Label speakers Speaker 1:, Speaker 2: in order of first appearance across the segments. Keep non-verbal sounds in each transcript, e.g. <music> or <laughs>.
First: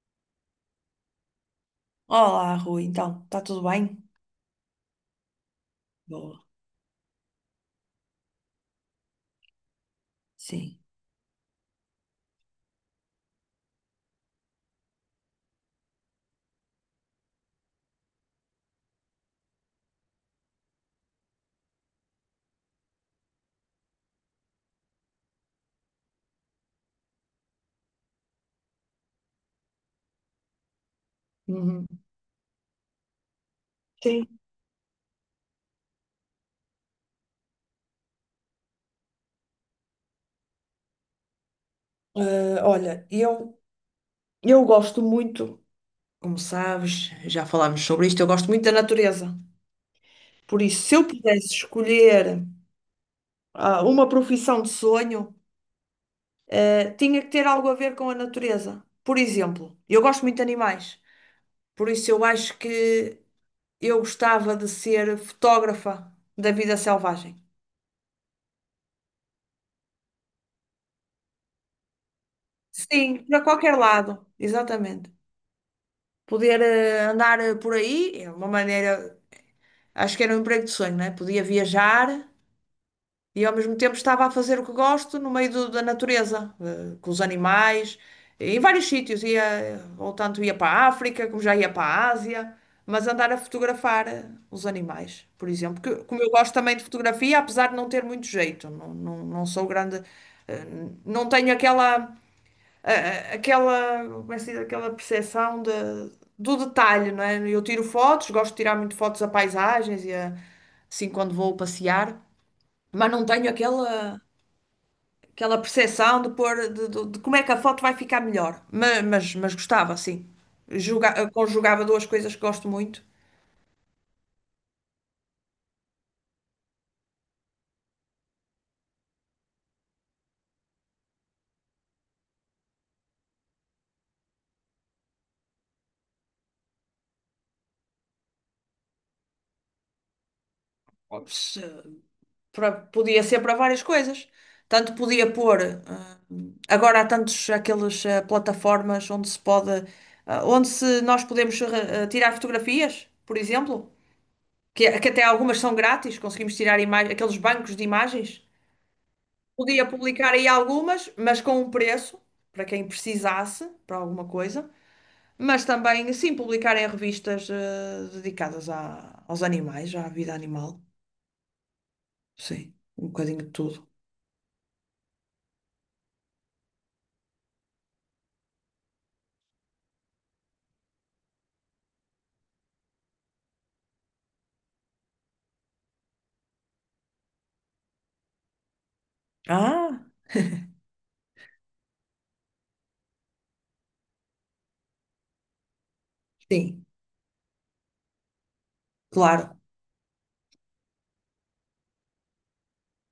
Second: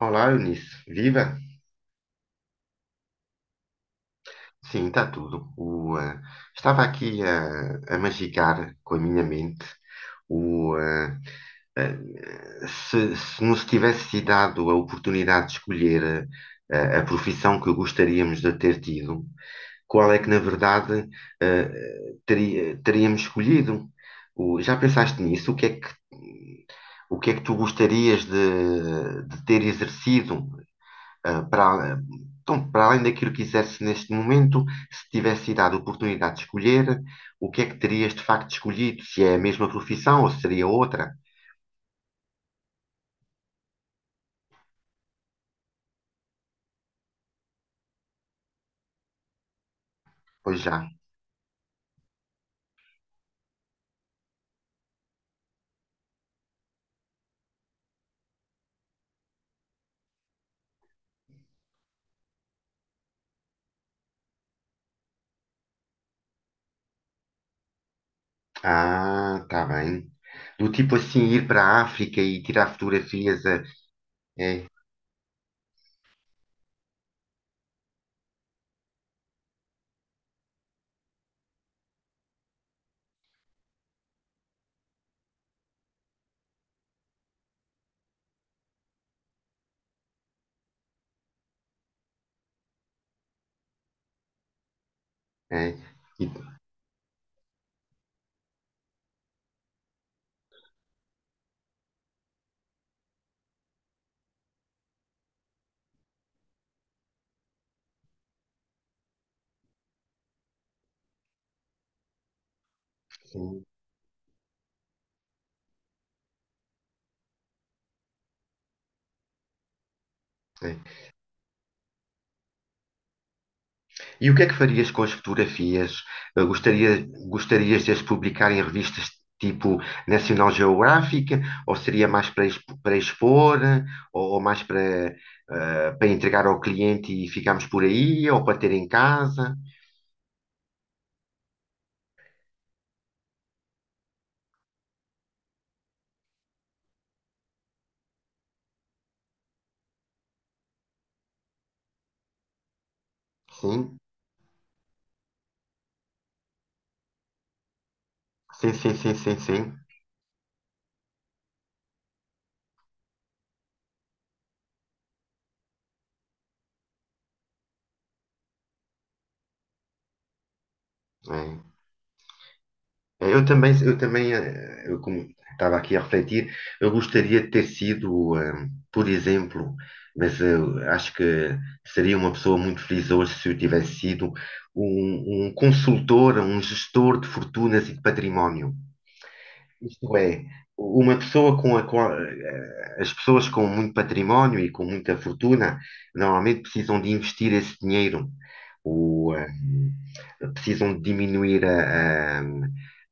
Speaker 1: Olá, Eunice. Viva?
Speaker 2: Olá, Rui, então, está tudo bem?
Speaker 1: Sim, está tudo.
Speaker 2: Boa,
Speaker 1: Estava aqui a magicar com a minha mente o,
Speaker 2: sim.
Speaker 1: eh, eh, se nos tivesse sido dado a oportunidade de escolher a, profissão que gostaríamos de ter tido, qual é que, na verdade, eh, teríamos escolhido? Já pensaste nisso? O que é que tu gostarias de ter exercido? ah,
Speaker 2: Uhum.
Speaker 1: para, então, para além daquilo que quisesse neste
Speaker 2: Sim.
Speaker 1: momento, se tivesse dado a oportunidade de escolher, o que é que terias de facto escolhido? Se é a mesma profissão ou se seria outra?
Speaker 2: Olha, eu gosto muito, como sabes, já falámos sobre isto, eu gosto muito da natureza.
Speaker 1: Pois
Speaker 2: Por
Speaker 1: já.
Speaker 2: isso, se eu pudesse escolher uma profissão de sonho, tinha que ter algo a ver com a natureza. Por exemplo, eu gosto muito de animais, por isso eu acho que eu gostava de ser fotógrafa da vida selvagem.
Speaker 1: Ah, tá bem. Do tipo assim, ir para a África e tirar
Speaker 2: Sim, para
Speaker 1: fotografias. A
Speaker 2: qualquer lado,
Speaker 1: É,
Speaker 2: exatamente. Poder andar por aí, é uma maneira, acho que era um emprego de sonho, né? Podia viajar e ao mesmo tempo estava a fazer o que gosto no meio da natureza, com os animais, em vários sítios, ou tanto ia para a África, como já ia para a Ásia, mas andar a fotografar os animais, por
Speaker 1: é.
Speaker 2: exemplo, que, como eu
Speaker 1: E-
Speaker 2: gosto também de fotografia, apesar de não ter muito jeito, não sou grande, eh, não tenho aquela aquela, como é que se diz? Aquela percepção de, do detalhe, não é? Eu tiro fotos, gosto de tirar muito fotos a paisagens assim quando vou passear, mas não tenho
Speaker 1: sim,
Speaker 2: aquela, aquela percepção de, pôr, de como é que a foto vai ficar melhor. Mas gostava, sim.
Speaker 1: é.
Speaker 2: Conjugava duas coisas que gosto muito.
Speaker 1: E o que é que farias com as fotografias? Gostarias de as publicar em revistas tipo National Geographic? Ou seria mais para, para expor? Ou mais para, para entregar ao cliente e ficarmos por aí? Ou para ter em casa?
Speaker 2: Para- podia ser para várias coisas. Tanto podia pôr, ah, agora há tantos aquelas plataformas onde se pode, onde se nós podemos tirar fotografias, por exemplo,
Speaker 1: Sim,
Speaker 2: que até algumas são grátis, conseguimos tirar aqueles bancos de imagens.
Speaker 1: sim, sim, sim, sim, sim.
Speaker 2: Podia publicar aí algumas, mas com um preço, para quem precisasse, para alguma coisa. Mas também, sim, publicar em revistas dedicadas a aos animais, à vida animal.
Speaker 1: É.
Speaker 2: Sim, um bocadinho
Speaker 1: Eu
Speaker 2: de
Speaker 1: também,
Speaker 2: tudo.
Speaker 1: eu também, eh, eu como estava aqui a refletir, eu gostaria de ter sido, por exemplo, mas eu acho que seria uma pessoa muito feliz hoje se eu tivesse sido um consultor, um gestor de fortunas e de património.
Speaker 2: Ah,
Speaker 1: Isto é, uma pessoa com a qual, as pessoas com muito património e com muita fortuna normalmente
Speaker 2: sim.
Speaker 1: precisam de investir esse dinheiro. O, eh,
Speaker 2: Claro,
Speaker 1: precisam de diminuir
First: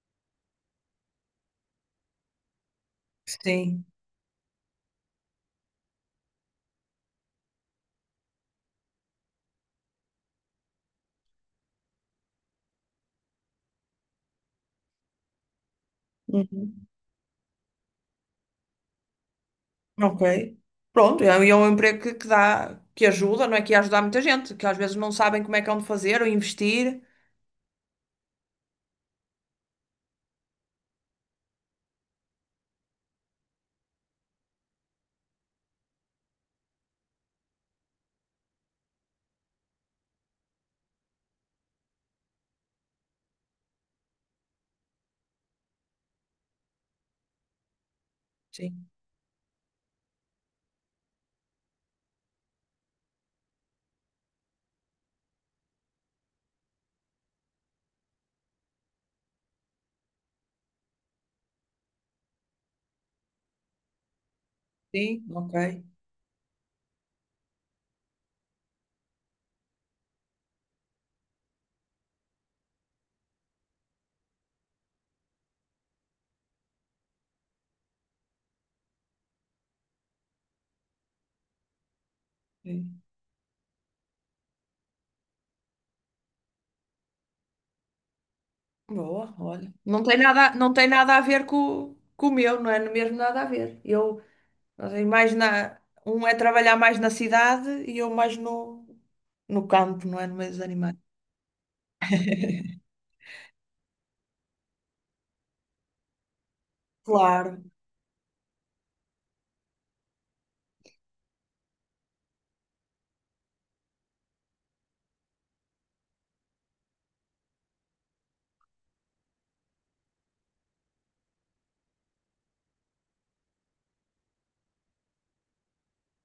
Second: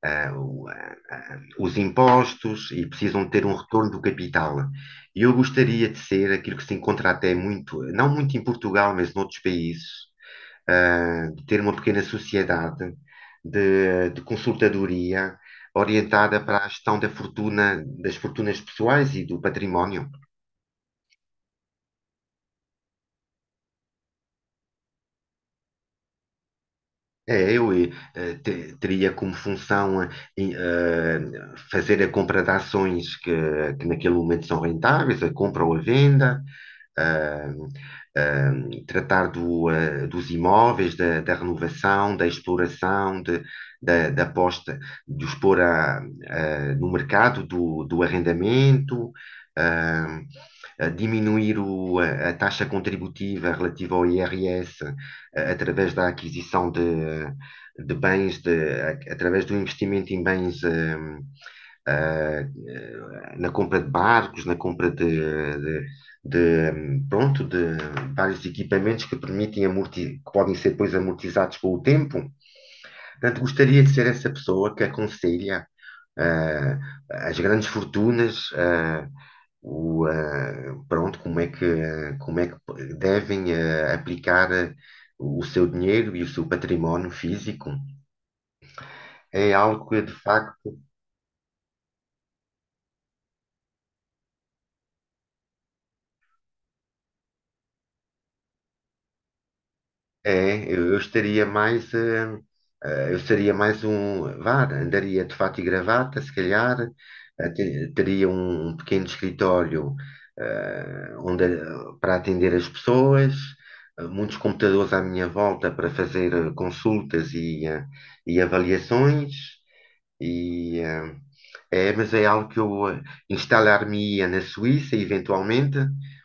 Speaker 1: a- a- os impostos e precisam de ter um
Speaker 2: sim.
Speaker 1: retorno do capital. E eu gostaria de ser aquilo que se encontra até muito, não muito em Portugal, mas noutros países, de ter uma pequena sociedade de consultadoria orientada para a
Speaker 2: Uhum.
Speaker 1: gestão da fortuna, das fortunas pessoais e do património.
Speaker 2: Ok. Pronto, é, e é um emprego que dá, que ajuda, não é que ia ajudar muita gente, que às vezes não sabem como é que é onde fazer ou investir.
Speaker 1: É, eu eh, eh, te- Teria como função em, eh, fazer a compra de ações que naquele momento são rentáveis, a compra ou a venda, ah, ah, tratar dos imóveis, da renovação, da exploração, da posta, de os pôr à- ah, no mercado do
Speaker 2: Sim,
Speaker 1: arrendamento, ah, a diminuir a taxa contributiva relativa ao IRS através da aquisição de bens, através do investimento em bens, eh, na compra de barcos, na compra
Speaker 2: sim, ok.
Speaker 1: de- pronto, de vários equipamentos que permitem amorti que podem ser depois amortizados com o tempo. Portanto, gostaria de ser essa pessoa que aconselha ah, as grandes fortunas, ah, o, ah, pronto, como é que, ah, como é que
Speaker 2: Sim.
Speaker 1: devem aplicar o seu dinheiro e o seu património físico.
Speaker 2: Boa,
Speaker 1: É
Speaker 2: olha.
Speaker 1: algo que, de
Speaker 2: Não
Speaker 1: facto,
Speaker 2: tem nada a ver com o meu, não é mesmo nada a ver. Eu, não mais na, um é trabalhar mais na cidade e eu mais no, no campo, não é? No meio dos animais.
Speaker 1: Eu estaria mais, eu seria mais um, vá, andaria de fato e gravata, se calhar,
Speaker 2: Claro.
Speaker 1: teria um pequeno escritório eh, onde, para atender as pessoas, muitos computadores à minha volta para fazer consultas e avaliações, e, eh, mas é algo que instalar-me-ia na Suíça, eventualmente,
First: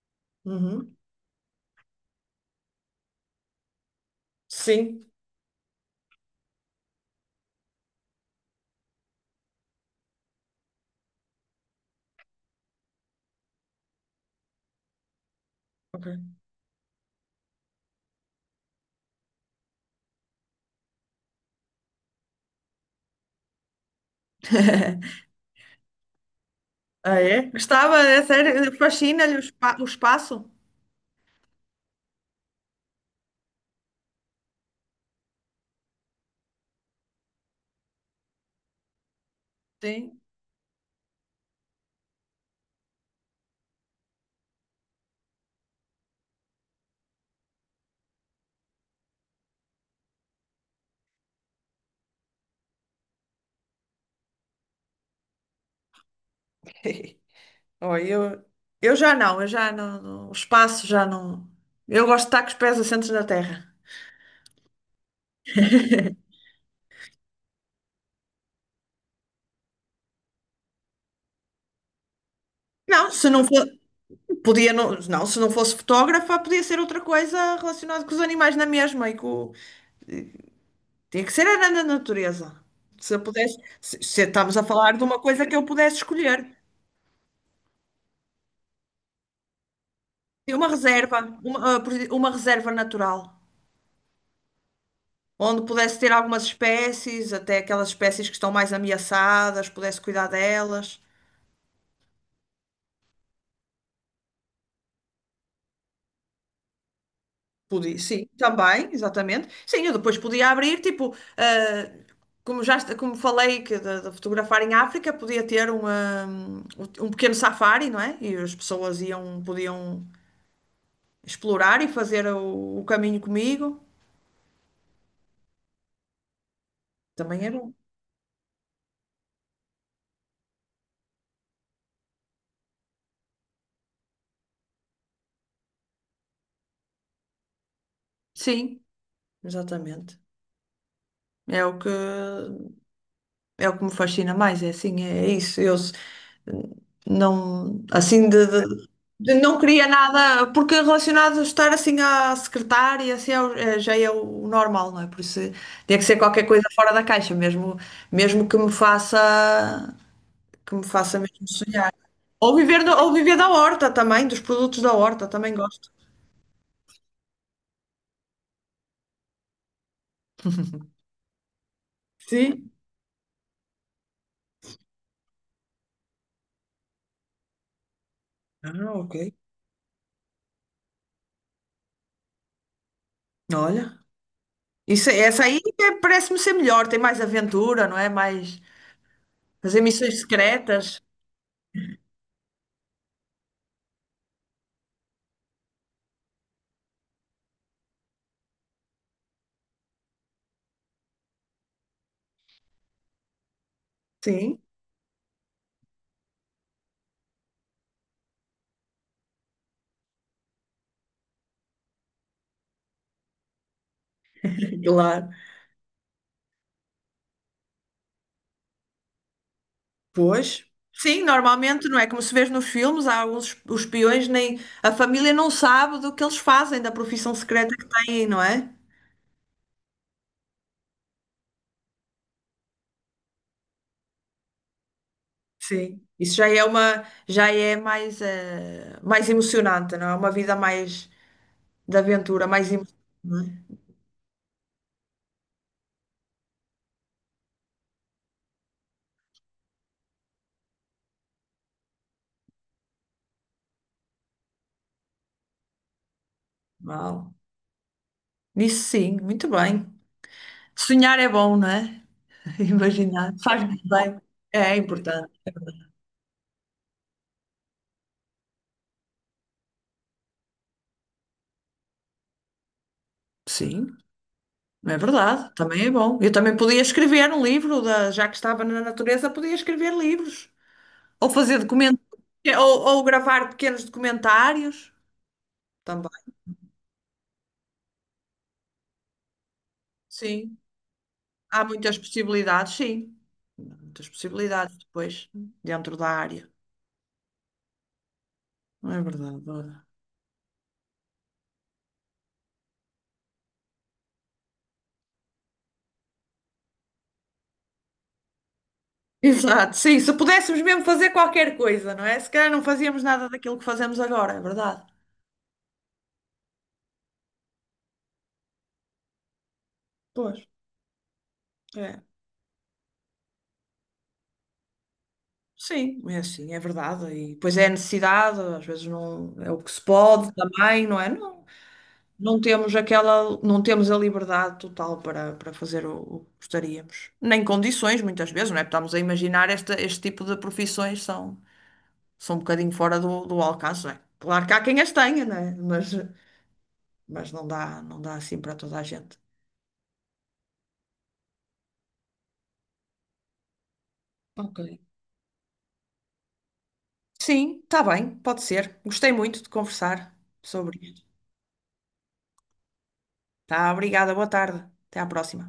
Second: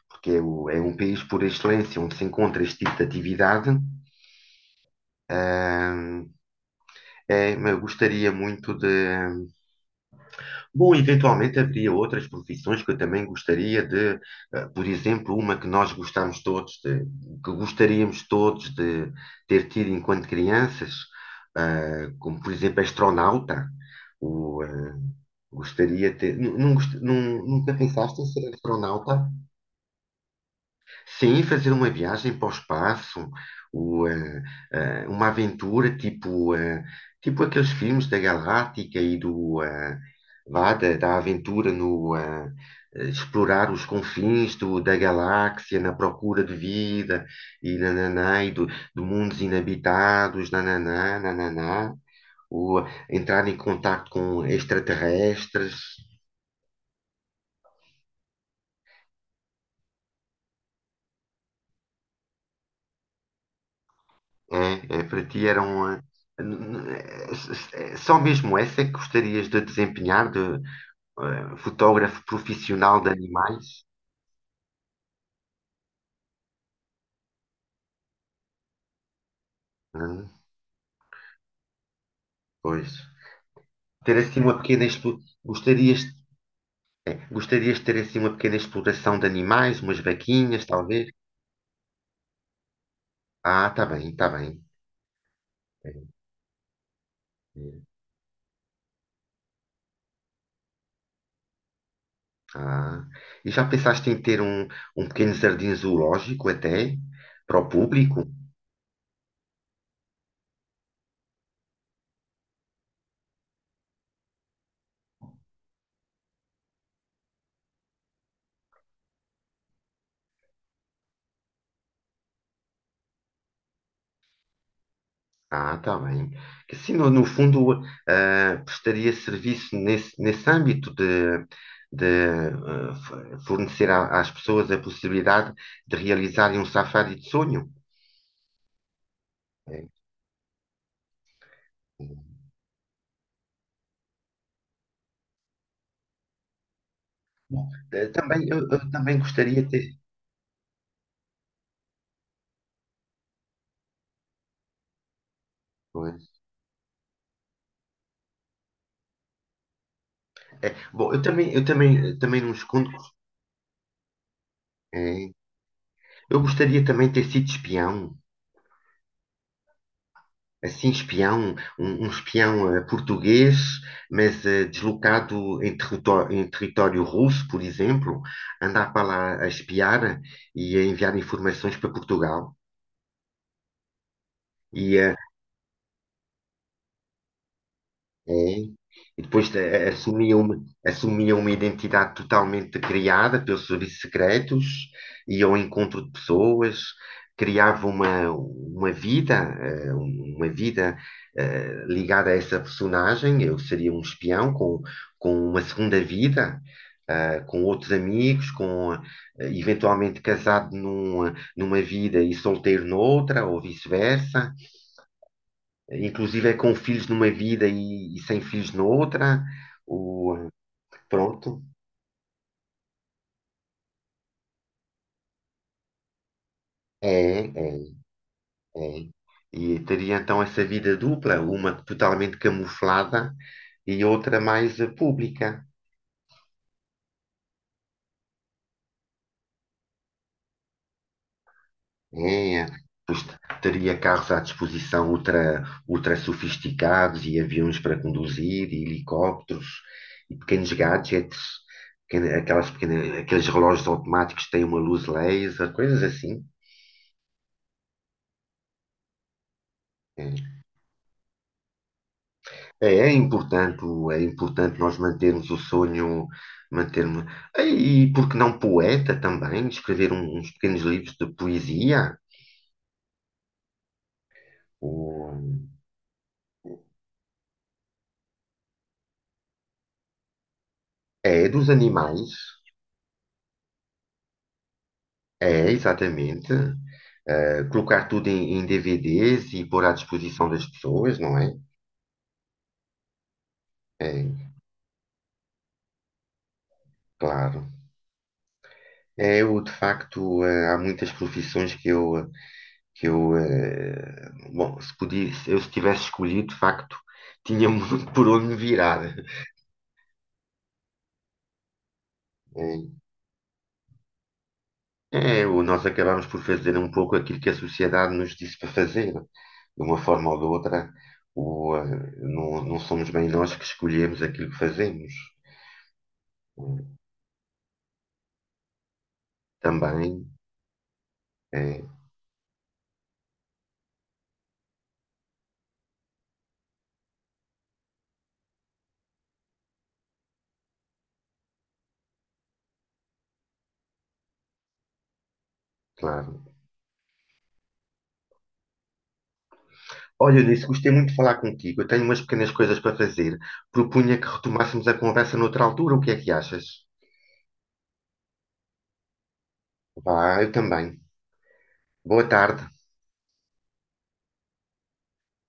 Speaker 1: porque é um
Speaker 2: Uhum.
Speaker 1: país por excelência onde se encontra este tipo de atividade.
Speaker 2: Sim.
Speaker 1: eh, É, eu gostaria muito de. Bom, eventualmente haveria outras profissões que eu também gostaria de, por exemplo, uma que nós
Speaker 2: Ok.
Speaker 1: gostamos todos de, que gostaríamos todos de ter tido enquanto crianças, como por exemplo astronauta. O, eh,
Speaker 2: <laughs>
Speaker 1: gostaria de ter.
Speaker 2: Ah, é?
Speaker 1: Nunca
Speaker 2: Gostava,
Speaker 1: pensaste
Speaker 2: é
Speaker 1: em ser
Speaker 2: sério,
Speaker 1: astronauta?
Speaker 2: fascina-lhe o, o espaço.
Speaker 1: Sim, fazer uma viagem para o espaço, o, eh, uma aventura tipo, tipo aqueles filmes da Galáctica e
Speaker 2: Sim.
Speaker 1: vá, da aventura no eh, eh, explorar os confins da galáxia na procura de vida e nananá, e do, de mundos inabitados, nananá, nananá, ou entrar em contato com extraterrestres.
Speaker 2: <laughs> Oh, eu, eu já não, o espaço já não. Eu gosto de estar com os pés assentes na terra.
Speaker 1: É, é, para ti era um. Só mesmo essa é que gostarias de desempenhar de fotógrafo profissional de
Speaker 2: Não, se não for,
Speaker 1: animais?
Speaker 2: podia não, não, se não fosse fotógrafa, podia ser outra coisa relacionada com os animais na mesma e com,
Speaker 1: Hum,
Speaker 2: tinha que ser era na natureza.
Speaker 1: pois.
Speaker 2: Se eu pudesse,
Speaker 1: Ter
Speaker 2: se
Speaker 1: assim
Speaker 2: estamos
Speaker 1: uma
Speaker 2: a
Speaker 1: pequena
Speaker 2: falar de
Speaker 1: explo-
Speaker 2: uma coisa que eu pudesse
Speaker 1: Gostarias,
Speaker 2: escolher,
Speaker 1: gostarias de ter assim uma pequena exploração de animais, umas vaquinhas,
Speaker 2: uma
Speaker 1: talvez?
Speaker 2: reserva, uma, por exemplo, uma reserva natural.
Speaker 1: Ah, tá bem, tá bem.
Speaker 2: Onde
Speaker 1: É,
Speaker 2: pudesse ter algumas espécies, até
Speaker 1: é.
Speaker 2: aquelas espécies que estão mais ameaçadas, pudesse cuidar delas.
Speaker 1: Ah. E já pensaste em ter um pequeno jardim zoológico até para o
Speaker 2: Podia,
Speaker 1: público?
Speaker 2: sim, também, exatamente. Sim, eu depois podia abrir, tipo, como como falei que de fotografar em África, podia ter um, um pequeno safari, não é? E as pessoas iam, podiam explorar e fazer o caminho comigo.
Speaker 1: Ah, tá bem. Que assim, no
Speaker 2: Também era. Um-
Speaker 1: fundo, prestaria serviço nesse âmbito de fornecer às pessoas a possibilidade de realizarem um safari de sonho.
Speaker 2: sim,
Speaker 1: É.
Speaker 2: exatamente. É o que é o que me fascina mais, é assim, é isso. Eu,
Speaker 1: Bom,
Speaker 2: não, assim,
Speaker 1: Eu também
Speaker 2: de não
Speaker 1: gostaria de
Speaker 2: queria
Speaker 1: ter.
Speaker 2: nada, porque relacionado a estar assim à secretária, já é o normal, não é? Por isso tinha que ser
Speaker 1: Pois.
Speaker 2: qualquer coisa fora da caixa, mesmo, mesmo que me faça,
Speaker 1: É,
Speaker 2: que me
Speaker 1: bom,
Speaker 2: faça mesmo sonhar.
Speaker 1: também não
Speaker 2: Ou viver,
Speaker 1: escondo.
Speaker 2: ou viver da horta também, dos produtos da horta,
Speaker 1: É,
Speaker 2: também gosto.
Speaker 1: eu gostaria também de ter sido espião. Assim, espião, um
Speaker 2: Sim.
Speaker 1: espião português, mas deslocado em território russo, por exemplo, andar
Speaker 2: Ah,
Speaker 1: para
Speaker 2: ok.
Speaker 1: lá a espiar e a enviar informações para Portugal.
Speaker 2: Olha,
Speaker 1: E,
Speaker 2: isso,
Speaker 1: eh,
Speaker 2: parece-me ser melhor, tem mais aventura, não é?
Speaker 1: É.
Speaker 2: Mais
Speaker 1: E depois
Speaker 2: fazer missões secretas.
Speaker 1: assumia uma identidade totalmente criada pelos serviços secretos, ia ao encontro de pessoas, criava uma vida, uma vida ligada a essa personagem. Eu seria um espião
Speaker 2: Sim,
Speaker 1: com uma segunda vida, com outros amigos, eventualmente casado numa vida e solteiro noutra, ou vice-versa
Speaker 2: <laughs> claro.
Speaker 1: inclusive é com filhos numa vida e sem filhos noutra. O,
Speaker 2: Pois, sim,
Speaker 1: pronto,
Speaker 2: normalmente não é como se vê nos filmes, há alguns os peões nem a família não sabe do que eles fazem, da profissão
Speaker 1: é,
Speaker 2: secreta
Speaker 1: é,
Speaker 2: que têm, não é?
Speaker 1: é. E teria então essa vida dupla, uma totalmente camuflada e outra mais pública.
Speaker 2: Sim. Isso já é uma, já é mais, mais emocionante, não é? Uma vida mais de aventura,
Speaker 1: É, é.
Speaker 2: mais emocionante. Não é?
Speaker 1: Teria carros à disposição ultra sofisticados e aviões para conduzir, e helicópteros e pequenos gadgets, aqueles relógios automáticos que têm uma luz laser, coisas assim.
Speaker 2: Uau. Isso sim, muito bem.
Speaker 1: É.
Speaker 2: Sonhar é bom, não é? <laughs>
Speaker 1: É,
Speaker 2: Imaginar, faz muito bem.
Speaker 1: é
Speaker 2: É
Speaker 1: importante nós
Speaker 2: importante.
Speaker 1: mantermos o sonho, mantermos. E por que não poeta também? Escrever uns pequenos livros de poesia?
Speaker 2: Sim, é verdade,
Speaker 1: Ou-
Speaker 2: também é bom. Eu também podia escrever um livro, já que estava na natureza, podia escrever livros. Ou
Speaker 1: É,
Speaker 2: fazer
Speaker 1: dos
Speaker 2: documentos,
Speaker 1: animais.
Speaker 2: ou gravar pequenos documentários
Speaker 1: É,
Speaker 2: também.
Speaker 1: exatamente. Eh, colocar tudo em, em DVDs e pôr à disposição
Speaker 2: Sim,
Speaker 1: das pessoas, não é?
Speaker 2: há muitas possibilidades, sim. Há muitas
Speaker 1: É,
Speaker 2: possibilidades depois, dentro da área.
Speaker 1: claro.
Speaker 2: Não é verdade,
Speaker 1: É, eu, de
Speaker 2: Dora?
Speaker 1: facto, há muitas profissões que eu, bom, se podia, se tivesse escolhido, de facto, tinha muito <laughs> por onde me virar.
Speaker 2: Exato, sim. Se pudéssemos mesmo fazer qualquer coisa, não é? Se calhar não
Speaker 1: É,
Speaker 2: fazíamos nada daquilo que fazemos agora, é verdade.
Speaker 1: É, nós acabamos por fazer um pouco aquilo que a sociedade nos disse para fazer. De uma forma ou
Speaker 2: Pois,
Speaker 1: de outra,
Speaker 2: é.
Speaker 1: não, não somos bem nós que escolhemos aquilo que fazemos.
Speaker 2: Sim, é assim, é verdade. E depois é a necessidade, às vezes não é o que se
Speaker 1: Também,
Speaker 2: pode também, não é? Não
Speaker 1: é,
Speaker 2: não temos aquela, não temos a liberdade total para, para fazer o que gostaríamos. Nem condições, muitas vezes, não é? Porque estamos a imaginar esta, este tipo de profissões são, são um bocadinho fora do, do alcance, não é? Claro que há quem as tenha, não é?
Speaker 1: claro.
Speaker 2: Mas não dá, não dá assim para toda a gente.
Speaker 1: Olha, Eunice, gostei muito de falar contigo. Eu tenho umas pequenas coisas para fazer. Propunha que
Speaker 2: Ok.
Speaker 1: retomássemos a conversa noutra altura. O que é que achas?
Speaker 2: Sim, está bem, pode ser. Gostei muito de conversar
Speaker 1: Vá, eu
Speaker 2: sobre
Speaker 1: também.
Speaker 2: isto.
Speaker 1: Boa tarde.
Speaker 2: Tá, obrigada, boa tarde. Até à próxima.